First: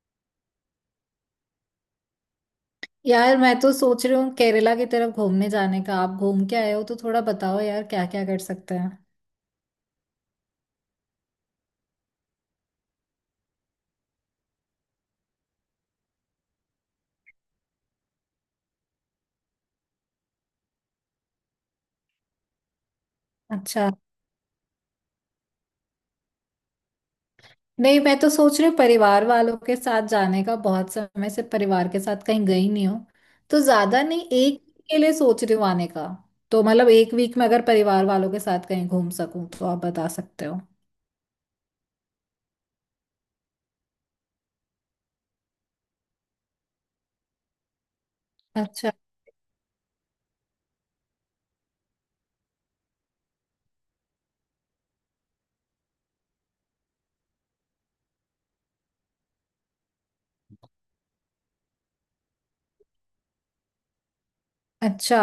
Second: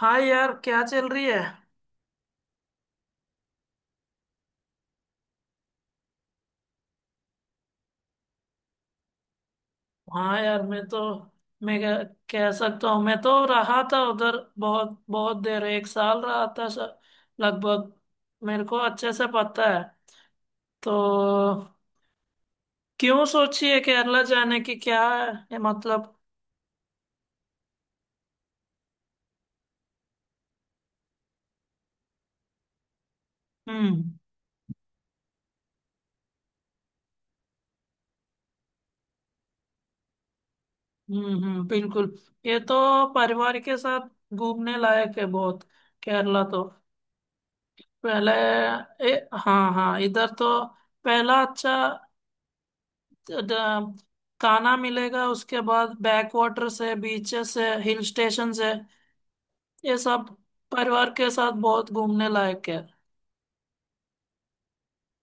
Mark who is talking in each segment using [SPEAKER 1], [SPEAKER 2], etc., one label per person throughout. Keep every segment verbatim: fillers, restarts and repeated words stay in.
[SPEAKER 1] हाय यार, क्या चल रही है?
[SPEAKER 2] यार मैं तो सोच रही हूँ केरला की तरफ घूमने जाने का। आप घूम के आए हो तो थोड़ा बताओ यार, क्या क्या कर सकते हैं।
[SPEAKER 1] हाँ यार, मैं तो मैं कह, कह सकता हूँ, मैं तो रहा था उधर। बहुत बहुत देर, एक साल रहा था। श- लगभग। मेरे को अच्छे से पता है। तो क्यों सोची है
[SPEAKER 2] अच्छा।
[SPEAKER 1] केरला जाने की, क्या है ये मतलब?
[SPEAKER 2] नहीं, मैं तो सोच रही हूँ परिवार वालों के साथ जाने का। बहुत समय से परिवार के साथ कहीं गई नहीं हूँ, तो ज्यादा
[SPEAKER 1] हम्म
[SPEAKER 2] नहीं, एक week के लिए सोच रही हूँ आने का। तो मतलब एक वीक में अगर परिवार वालों के साथ कहीं घूम सकूँ तो आप बता सकते हो।
[SPEAKER 1] हम्म हम्म, बिल्कुल। ये तो परिवार के साथ घूमने लायक है, बहुत। केरला तो पहले...
[SPEAKER 2] अच्छा।
[SPEAKER 1] ए, हाँ हाँ, इधर तो पहला अच्छा द- कान्हा मिलेगा। उसके बाद बैक वाटर्स है, बीचेस है, हिल स्टेशन है, ये सब परिवार के साथ बहुत घूमने लायक है।
[SPEAKER 2] अच्छा,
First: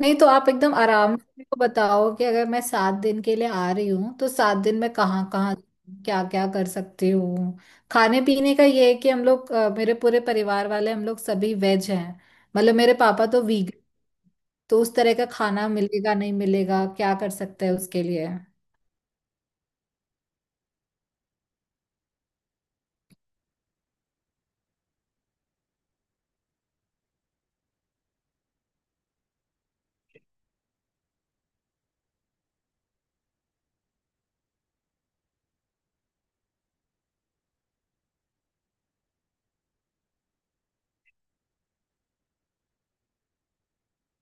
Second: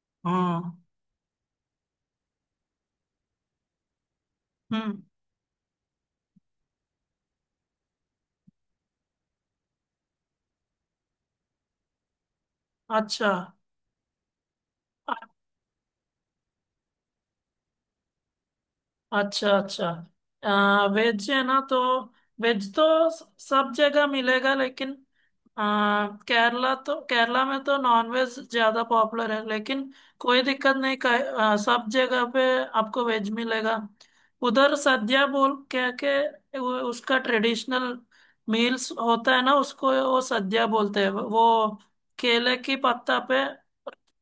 [SPEAKER 2] नहीं तो आप एकदम
[SPEAKER 1] हाँ।
[SPEAKER 2] आराम से मेरे को बताओ कि अगर मैं सात दिन के लिए आ रही हूँ तो सात दिन में
[SPEAKER 1] हम्म।
[SPEAKER 2] कहाँ कहाँ क्या क्या कर सकती हूँ। खाने पीने का ये है कि हम लोग अ, मेरे पूरे परिवार वाले, हम लोग सभी वेज हैं। मतलब मेरे पापा
[SPEAKER 1] अच्छा
[SPEAKER 2] तो वीगन। तो उस तरह का खाना मिलेगा, नहीं मिलेगा, क्या कर सकते हैं उसके लिए।
[SPEAKER 1] अच्छा। अच्छा, आ, वेज है ना, तो वेज तो स- सब जगह मिलेगा, लेकिन आ, केरला तो केरला में तो नॉन वेज ज्यादा पॉपुलर है, लेकिन कोई दिक्कत नहीं। का, आ, सब जगह पे आपको वेज मिलेगा। उधर सद्या बोल क्या के वो- उसका ट्रेडिशनल मील्स होता है ना, उसको वो सद्या बोलते हैं। वो केले की पत्ता पे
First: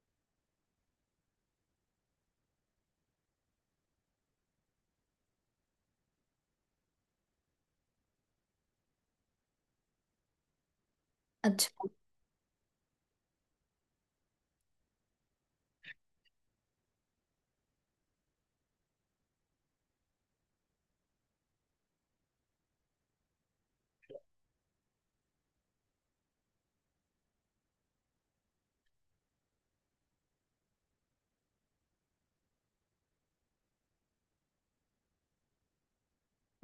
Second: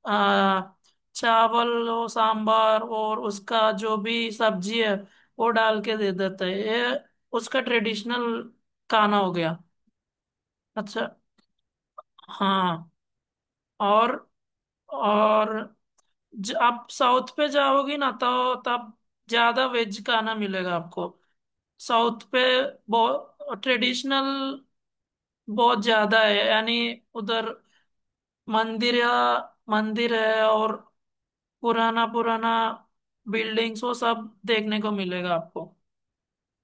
[SPEAKER 1] आ, चावल और सांभर और उसका जो भी सब्जी है वो डाल के दे देते हैं। ये उसका ट्रेडिशनल खाना हो गया। अच्छा। हाँ। और और ज, आप साउथ पे जाओगी ना, तो तब ज्यादा वेज खाना मिलेगा आपको। साउथ पे बहुत ट्रेडिशनल, बहुत ज्यादा है यानी। उधर मंदिर मंदिर है, और पुराना पुराना बिल्डिंग्स वो सब देखने को मिलेगा आपको।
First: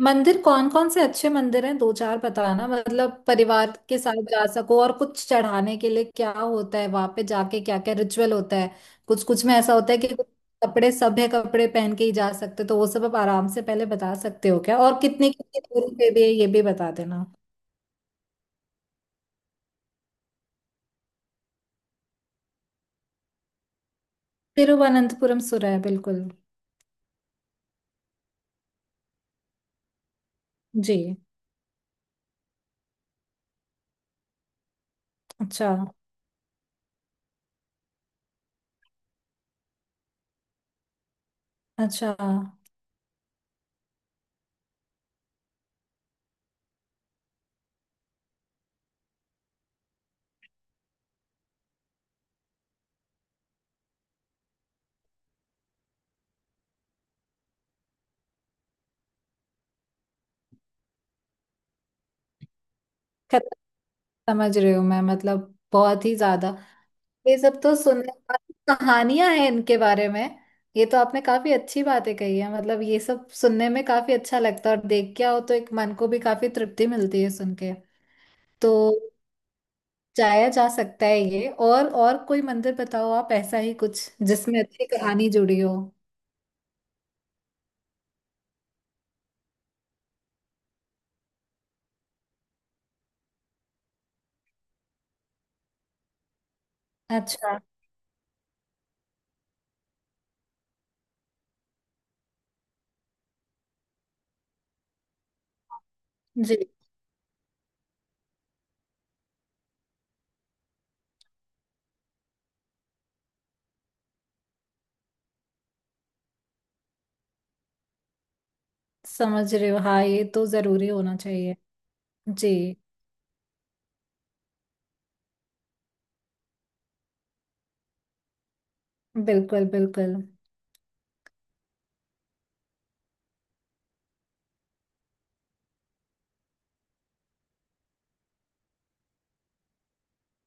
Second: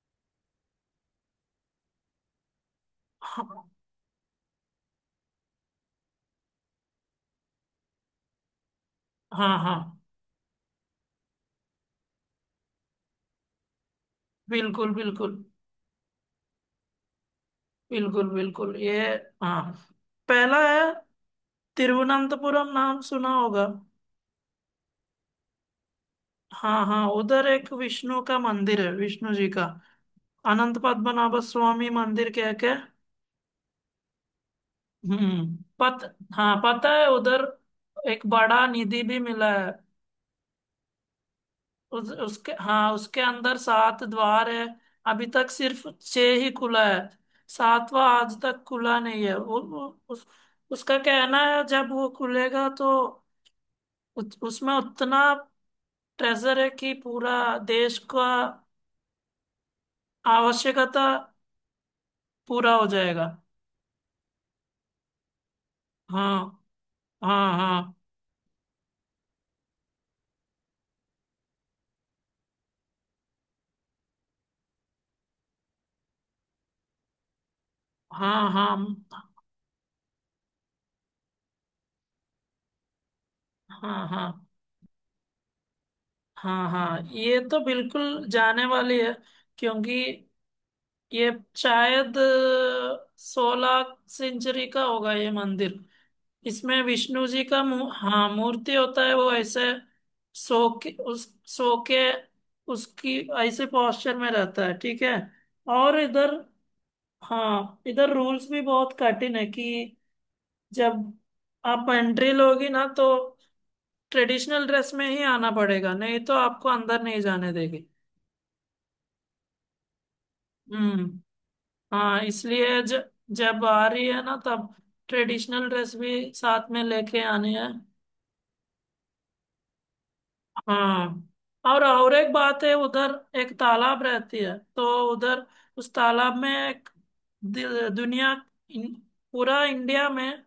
[SPEAKER 2] मंदिर कौन कौन से अच्छे मंदिर हैं, दो चार बताना। मतलब
[SPEAKER 1] हाँ
[SPEAKER 2] परिवार के साथ जा सको, और कुछ चढ़ाने के लिए क्या होता है वहां पे जाके, क्या क्या रिचुअल होता है। कुछ कुछ में
[SPEAKER 1] हाँ
[SPEAKER 2] ऐसा होता है
[SPEAKER 1] हाँ,
[SPEAKER 2] कि कुछ कपड़े, सभ्य कपड़े पहन के ही जा सकते हो, तो वो सब आप आराम से पहले बता सकते हो क्या,
[SPEAKER 1] बिल्कुल
[SPEAKER 2] और कितने
[SPEAKER 1] बिल्कुल
[SPEAKER 2] कितने दूरी पे भी है ये भी बता देना।
[SPEAKER 1] बिल्कुल बिल्कुल। ये, हाँ, पहला है तिरुवनंतपुरम। नाम सुना होगा।
[SPEAKER 2] तिरुवनंतपुरम सुर है बिल्कुल।
[SPEAKER 1] हाँ हाँ, उधर एक विष्णु का मंदिर है, विष्णु जी का। अनंत
[SPEAKER 2] जी।
[SPEAKER 1] पद्मनाभ स्वामी मंदिर कह के। हम्म,
[SPEAKER 2] अच्छा।
[SPEAKER 1] पत हाँ, पता है उधर। एक बड़ा निधि भी मिला है। उस,
[SPEAKER 2] अच्छा।
[SPEAKER 1] उसके, हाँ, उसके अंदर सात द्वार है। अभी तक सिर्फ छह ही खुला है, सातवां आज तक खुला नहीं है। वो, वो उस, उसका कहना है जब वो खुलेगा तो उत, उसमें उतना ट्रेजर है कि पूरा देश का आवश्यकता पूरा हो जाएगा।
[SPEAKER 2] खत- समझ रही हूँ मैं, मतलब बहुत ही
[SPEAKER 1] हाँ
[SPEAKER 2] ज्यादा। ये
[SPEAKER 1] हाँ।
[SPEAKER 2] सब तो
[SPEAKER 1] हाँ
[SPEAKER 2] सुनने वाली कहानियां हैं इनके बारे में। ये तो आपने काफी अच्छी बातें कही है, मतलब ये सब सुनने में काफी अच्छा लगता है और देख के आओ तो एक मन को भी काफी तृप्ति मिलती है सुन के।
[SPEAKER 1] हाँ
[SPEAKER 2] तो
[SPEAKER 1] हाँ।
[SPEAKER 2] जाया जा सकता है ये, और और कोई मंदिर बताओ आप ऐसा ही कुछ
[SPEAKER 1] हाँ हाँ
[SPEAKER 2] जिसमें अच्छी कहानी जुड़ी हो।
[SPEAKER 1] हाँ हाँ। ये तो बिल्कुल जाने वाली है, क्योंकि ये शायद सोलह सेंचुरी का होगा ये मंदिर। इसमें विष्णु जी
[SPEAKER 2] अच्छा
[SPEAKER 1] का मू, हाँ मूर्ति होता है। वो ऐसे सो के उस सो के उसकी ऐसे पोस्चर में रहता है, ठीक है। और इधर,
[SPEAKER 2] जी।
[SPEAKER 1] हाँ, इधर रूल्स भी बहुत कठिन है कि जब आप एंट्री लोगी ना, तो ट्रेडिशनल ड्रेस में ही आना पड़ेगा, नहीं तो आपको अंदर नहीं जाने देगी।
[SPEAKER 2] समझ रहे हो हाँ, ये तो जरूरी
[SPEAKER 1] हम्म।
[SPEAKER 2] होना चाहिए।
[SPEAKER 1] हाँ,
[SPEAKER 2] जी।
[SPEAKER 1] इसलिए ज, जब आ रही है ना, तब ट्रेडिशनल ड्रेस भी साथ में लेके आनी है।
[SPEAKER 2] बिल्कुल बिल्कुल।
[SPEAKER 1] हाँ। और और एक बात है उधर, एक तालाब रहती है, तो उधर उस तालाब में एक दि- दुनिया... इन, पूरा इंडिया में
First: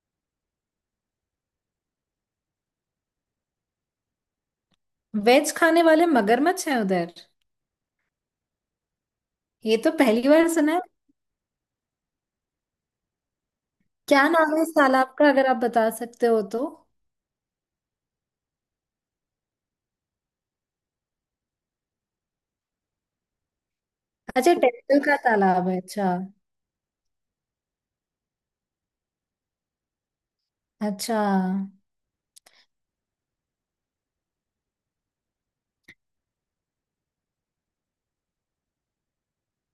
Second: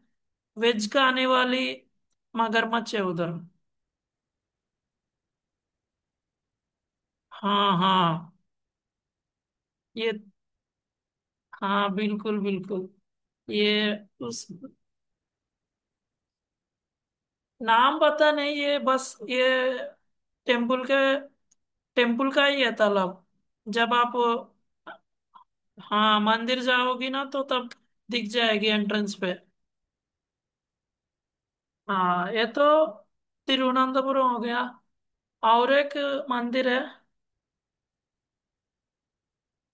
[SPEAKER 1] वेज खाने वाली मगरमच्छ है उधर।
[SPEAKER 2] वेज खाने वाले मगरमच्छ हैं उधर?
[SPEAKER 1] हाँ हाँ।
[SPEAKER 2] ये तो
[SPEAKER 1] ये,
[SPEAKER 2] पहली बार सुना है।
[SPEAKER 1] हाँ, बिल्कुल बिल्कुल। ये,
[SPEAKER 2] क्या
[SPEAKER 1] उस
[SPEAKER 2] नाम है इस तालाब का, अगर आप बता सकते हो तो।
[SPEAKER 1] नाम पता नहीं। ये बस ये टेम्पल के टेम्पल का ही है तालाब। जब आप...
[SPEAKER 2] अच्छा, टेम्पल का तालाब है, अच्छा।
[SPEAKER 1] हाँ, मंदिर जाओगी ना, तो तब दिख जाएगी एंट्रेंस पे।
[SPEAKER 2] अच्छा।
[SPEAKER 1] हाँ, ये तो तिरुवनंतपुरम हो गया। और एक मंदिर है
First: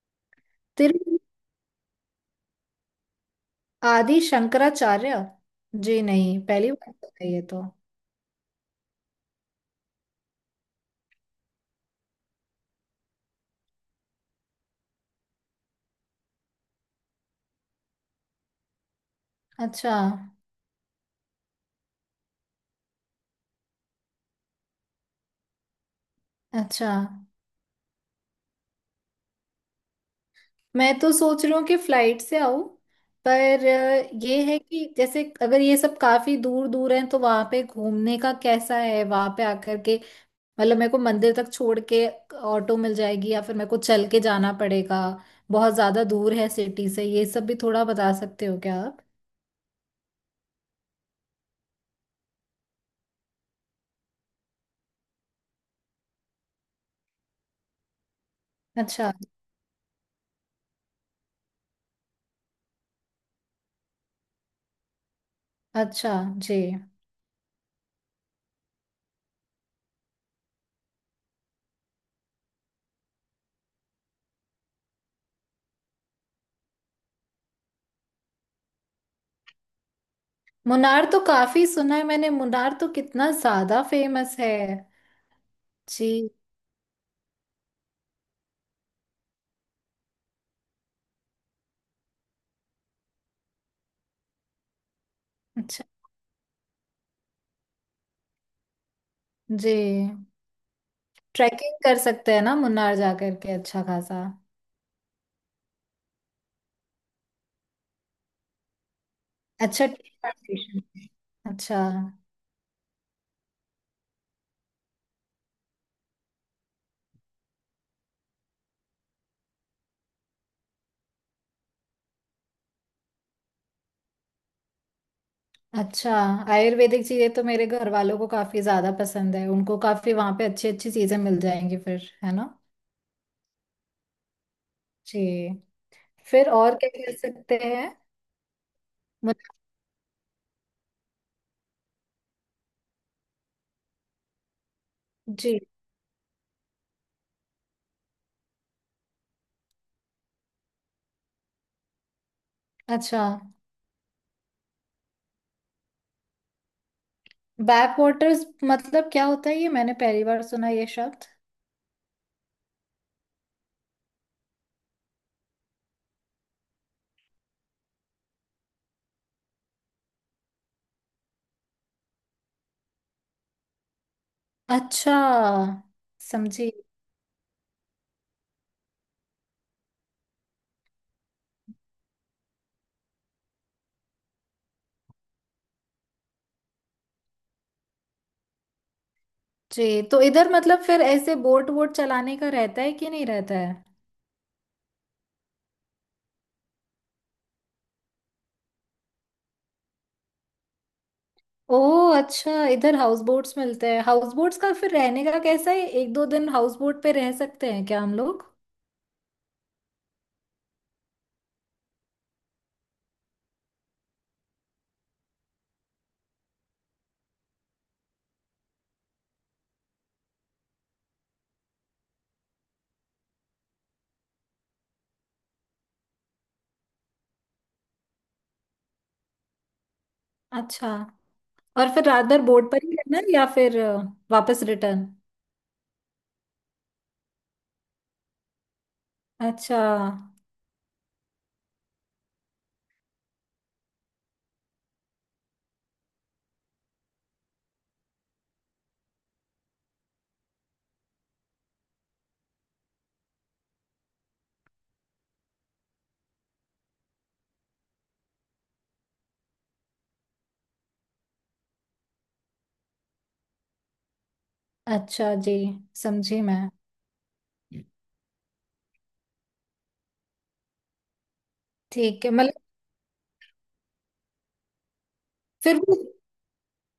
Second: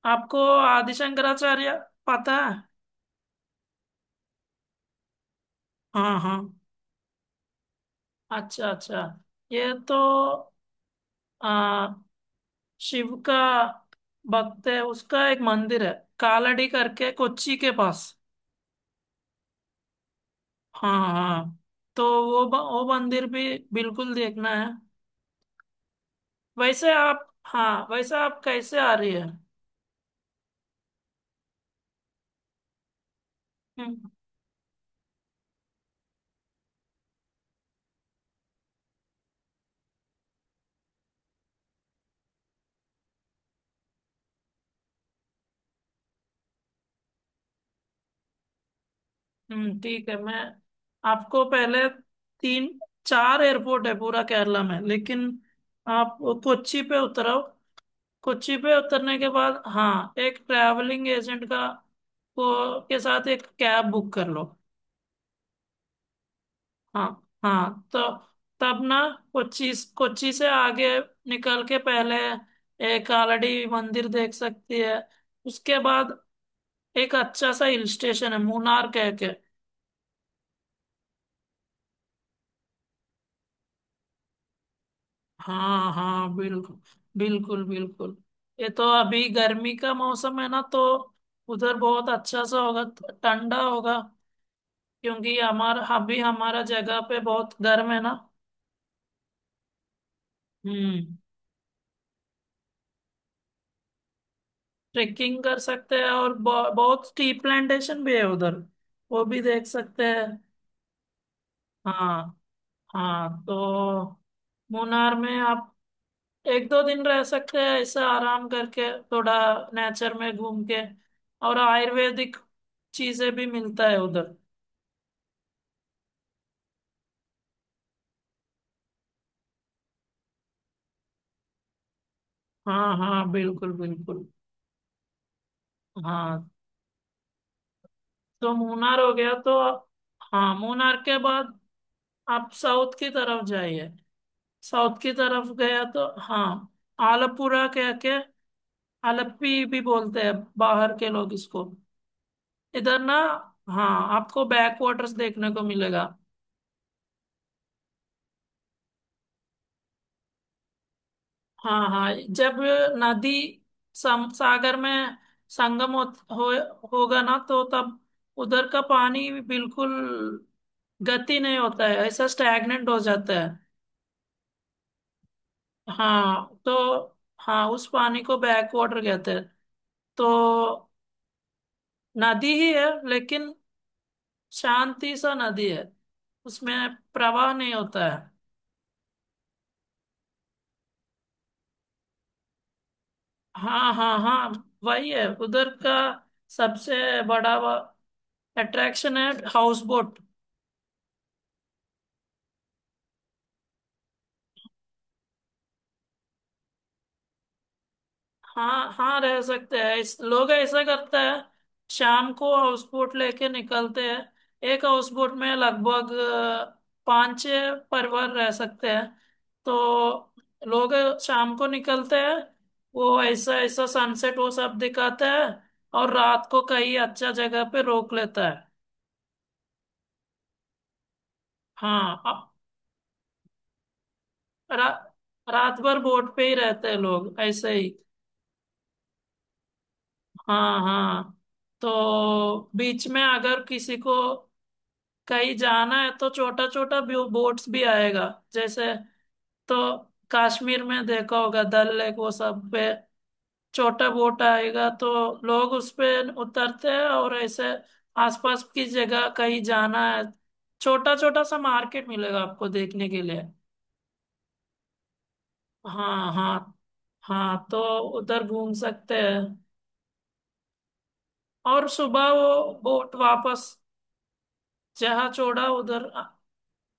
[SPEAKER 1] आपको, आदि
[SPEAKER 2] तिरु।
[SPEAKER 1] शंकराचार्य पता है?
[SPEAKER 2] आदि शंकराचार्य? जी
[SPEAKER 1] हाँ हाँ।
[SPEAKER 2] नहीं, पहली बार सुन रही है ये तो।
[SPEAKER 1] अच्छा अच्छा। ये तो आ, शिव का भक्त है, उसका एक मंदिर है कालड़ी करके, कोच्चि के पास।
[SPEAKER 2] अच्छा।
[SPEAKER 1] हाँ हाँ, तो वो ब- वो मंदिर भी बिल्कुल देखना है।
[SPEAKER 2] अच्छा,
[SPEAKER 1] वैसे आप हाँ वैसे आप कैसे आ रही है?
[SPEAKER 2] मैं तो सोच रही हूँ कि फ्लाइट से आऊं। पर अ,
[SPEAKER 1] हम्म।
[SPEAKER 2] ये है कि जैसे अगर ये सब काफी दूर दूर है तो वहां पे घूमने का कैसा है वहां पे आकर के। मतलब मेरे को मंदिर तक छोड़ के ऑटो मिल जाएगी या फिर मेरे को चल के जाना पड़ेगा। बहुत ज्यादा दूर है सिटी से, ये सब भी थोड़ा बता सकते हो क्या आप।
[SPEAKER 1] हम्म, ठीक है, मैं आपको पहले... तीन चार एयरपोर्ट है पूरा केरला में, लेकिन आप कोच्चि पे उतरो। कोच्चि पे
[SPEAKER 2] अच्छा।
[SPEAKER 1] उतरने के बाद, हाँ, एक ट्रैवलिंग एजेंट का को के साथ एक कैब बुक कर लो।
[SPEAKER 2] अच्छा। जी।
[SPEAKER 1] हाँ हाँ, तो तब ना, कोच्चि कोच्चि से आगे निकल के पहले एक आलड़ी मंदिर देख सकती है। उसके बाद एक अच्छा सा हिल स्टेशन है, मुन्नार कह के।
[SPEAKER 2] मुनार तो काफी सुना है मैंने, मुनार तो कितना ज्यादा फेमस है।
[SPEAKER 1] हाँ
[SPEAKER 2] जी।
[SPEAKER 1] हाँ, बिल्कुल बिल्कुल, बिल्कुल। ये तो अभी गर्मी का मौसम है ना, तो उधर बहुत अच्छा सा होगा, ठंडा होगा, क्योंकि हमारा
[SPEAKER 2] अच्छा।
[SPEAKER 1] अभी हमारा जगह पे बहुत गर्म है ना।
[SPEAKER 2] जी।
[SPEAKER 1] हम्म।
[SPEAKER 2] ट्रैकिंग कर सकते हैं ना मुन्नार जा करके अच्छा खासा।
[SPEAKER 1] ट्रेकिंग कर सकते हैं, और ब- बहुत टी प्लांटेशन भी है उधर, वो भी देख
[SPEAKER 2] अच्छा,
[SPEAKER 1] सकते
[SPEAKER 2] टी
[SPEAKER 1] हैं।
[SPEAKER 2] प्लांटेशन। अच्छा।
[SPEAKER 1] हाँ हाँ, तो मुन्नार में आप एक दो दिन रह सकते हैं, ऐसे आराम करके थोड़ा नेचर में घूम के। और आयुर्वेदिक चीजें भी मिलता है उधर।
[SPEAKER 2] अच्छा, आयुर्वेदिक चीजें तो मेरे घर वालों को काफी ज्यादा पसंद है, उनको काफी वहां पे अच्छी अच्छी चीजें मिल जाएंगी फिर है ना।
[SPEAKER 1] हाँ हाँ, बिल्कुल बिल्कुल।
[SPEAKER 2] जी।
[SPEAKER 1] हाँ,
[SPEAKER 2] फिर और क्या कह सकते हैं?
[SPEAKER 1] तो मूनार हो गया
[SPEAKER 2] मतलब।
[SPEAKER 1] तो आप- हाँ, मूनार के बाद आप साउथ की तरफ जाइए। साउथ की तरफ
[SPEAKER 2] जी।
[SPEAKER 1] गया तो, हाँ, आलपुरा कह के, आलप्पी भी बोलते हैं बाहर के लोग इसको, इधर ना।
[SPEAKER 2] अच्छा।
[SPEAKER 1] हाँ, आपको बैक वाटर्स देखने को मिलेगा।
[SPEAKER 2] बैक वाटर्स मतलब क्या होता है, ये मैंने पहली बार सुना ये शब्द।
[SPEAKER 1] हाँ हाँ, जब नदी सम, सागर में संगम हो, हो, होगा ना, तो तब उधर का पानी बिल्कुल गति नहीं होता है, ऐसा स्टैग्नेंट हो जाता है।
[SPEAKER 2] अच्छा।
[SPEAKER 1] हाँ
[SPEAKER 2] समझी।
[SPEAKER 1] तो। हाँ, उस पानी को बैक वाटर कहते हैं। तो नदी ही है, लेकिन शांति सा नदी है, उसमें प्रवाह नहीं होता है।
[SPEAKER 2] जी, तो इधर मतलब फिर ऐसे बोट वोट चलाने का रहता है कि नहीं रहता है?
[SPEAKER 1] हाँ हाँ हाँ, वही है उधर का सबसे बड़ा अट्रैक्शन है, हाउस बोट।
[SPEAKER 2] ओह अच्छा, इधर हाउस बोट्स मिलते हैं? हाउस बोट्स का फिर रहने का कैसा है, एक दो दिन हाउस बोट पे रह सकते हैं क्या हम लोग?
[SPEAKER 1] हाँ हाँ, रह सकते हैं। इस लोग ऐसा करते हैं, शाम को हाउस बोट लेके निकलते हैं। एक हाउस बोट में लगभग अ, पाँच छह परिवार रह सकते हैं। तो लोग शाम को निकलते हैं, वो ऐसा ऐसा सनसेट वो सब दिखाते हैं, और रात को कहीं अच्छा जगह पे रोक लेता है।
[SPEAKER 2] अच्छा। और फिर
[SPEAKER 1] हाँ,
[SPEAKER 2] रात
[SPEAKER 1] अ-
[SPEAKER 2] भर बोट पर ही रहना है या फिर अ, वापस
[SPEAKER 1] रा,
[SPEAKER 2] रिटर्न?
[SPEAKER 1] रात भर बोट पे ही रहते हैं लोग, ऐसे ही।
[SPEAKER 2] अच्छा।
[SPEAKER 1] हाँ हाँ, तो बीच में अगर किसी को कहीं जाना है तो छोटा छोटा व्यू बोट्स भी आएगा। जैसे, तो कश्मीर में देखा होगा डल लेक वो सब पे, छोटा बोट आएगा, तो लोग उस पे उतरते हैं, और ऐसे आसपास की जगह कहीं जाना है, छोटा छोटा सा मार्केट मिलेगा आपको देखने के लिए।
[SPEAKER 2] अच्छा जी,
[SPEAKER 1] हाँ
[SPEAKER 2] समझी मैं।
[SPEAKER 1] हाँ। हाँ, तो उधर घूम सकते हैं, और
[SPEAKER 2] ठीक
[SPEAKER 1] सुबह
[SPEAKER 2] है, मतलब
[SPEAKER 1] वो बोट वापस जहाँ छोड़ा
[SPEAKER 2] फिर वो
[SPEAKER 1] उधर।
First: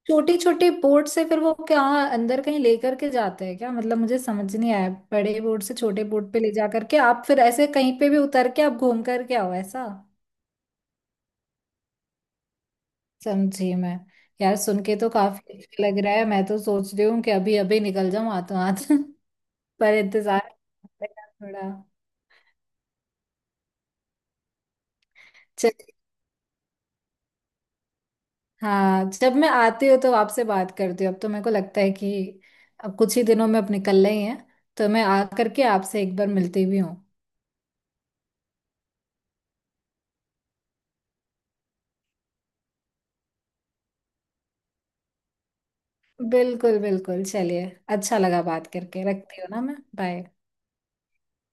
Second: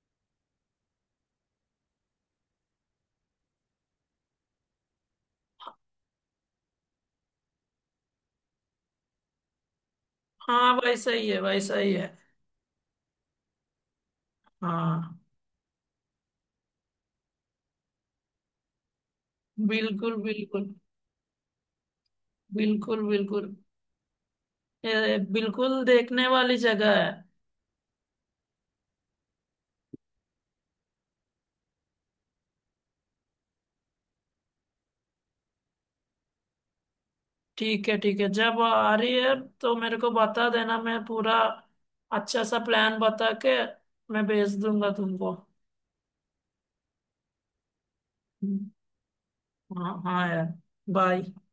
[SPEAKER 2] छोटी छोटी बोर्ड से फिर वो क्या अंदर कहीं लेकर के जाते हैं क्या, मतलब मुझे समझ नहीं आया, बड़े बोर्ड से छोटे बोर्ड पे ले जा करके आप फिर ऐसे कहीं पे भी उतर के आप घूम करके आओ ऐसा।
[SPEAKER 1] हाँ, वैसा ही है, वैसा ही है।
[SPEAKER 2] समझी मैं। यार सुन के तो
[SPEAKER 1] हाँ,
[SPEAKER 2] काफी अच्छा लग रहा है, मैं तो सोच रही हूँ कि अभी अभी निकल जाऊं हाथों हाथ पर
[SPEAKER 1] बिल्कुल
[SPEAKER 2] इंतजार
[SPEAKER 1] बिल्कुल,
[SPEAKER 2] पड़ेगा थोड़ा।
[SPEAKER 1] बिल्कुल बिल्कुल। ये
[SPEAKER 2] चल,
[SPEAKER 1] बिल्कुल देखने वाली जगह है।
[SPEAKER 2] हाँ, जब मैं आती हूँ तो आपसे बात करती हूँ। अब तो मेरे को लगता है कि अब कुछ ही दिनों में अब निकलना ही है, तो मैं आ करके आपसे एक बार मिलती भी हूँ।
[SPEAKER 1] ठीक है ठीक है, जब आ रही है तो मेरे को बता देना। मैं पूरा अच्छा सा प्लान बता के मैं भेज दूंगा तुमको।
[SPEAKER 2] बिल्कुल बिल्कुल, चलिए। अच्छा लगा बात
[SPEAKER 1] हम्म,
[SPEAKER 2] करके, रखती हूँ ना मैं,
[SPEAKER 1] हाँ
[SPEAKER 2] बाय।
[SPEAKER 1] हाँ यार, बाय।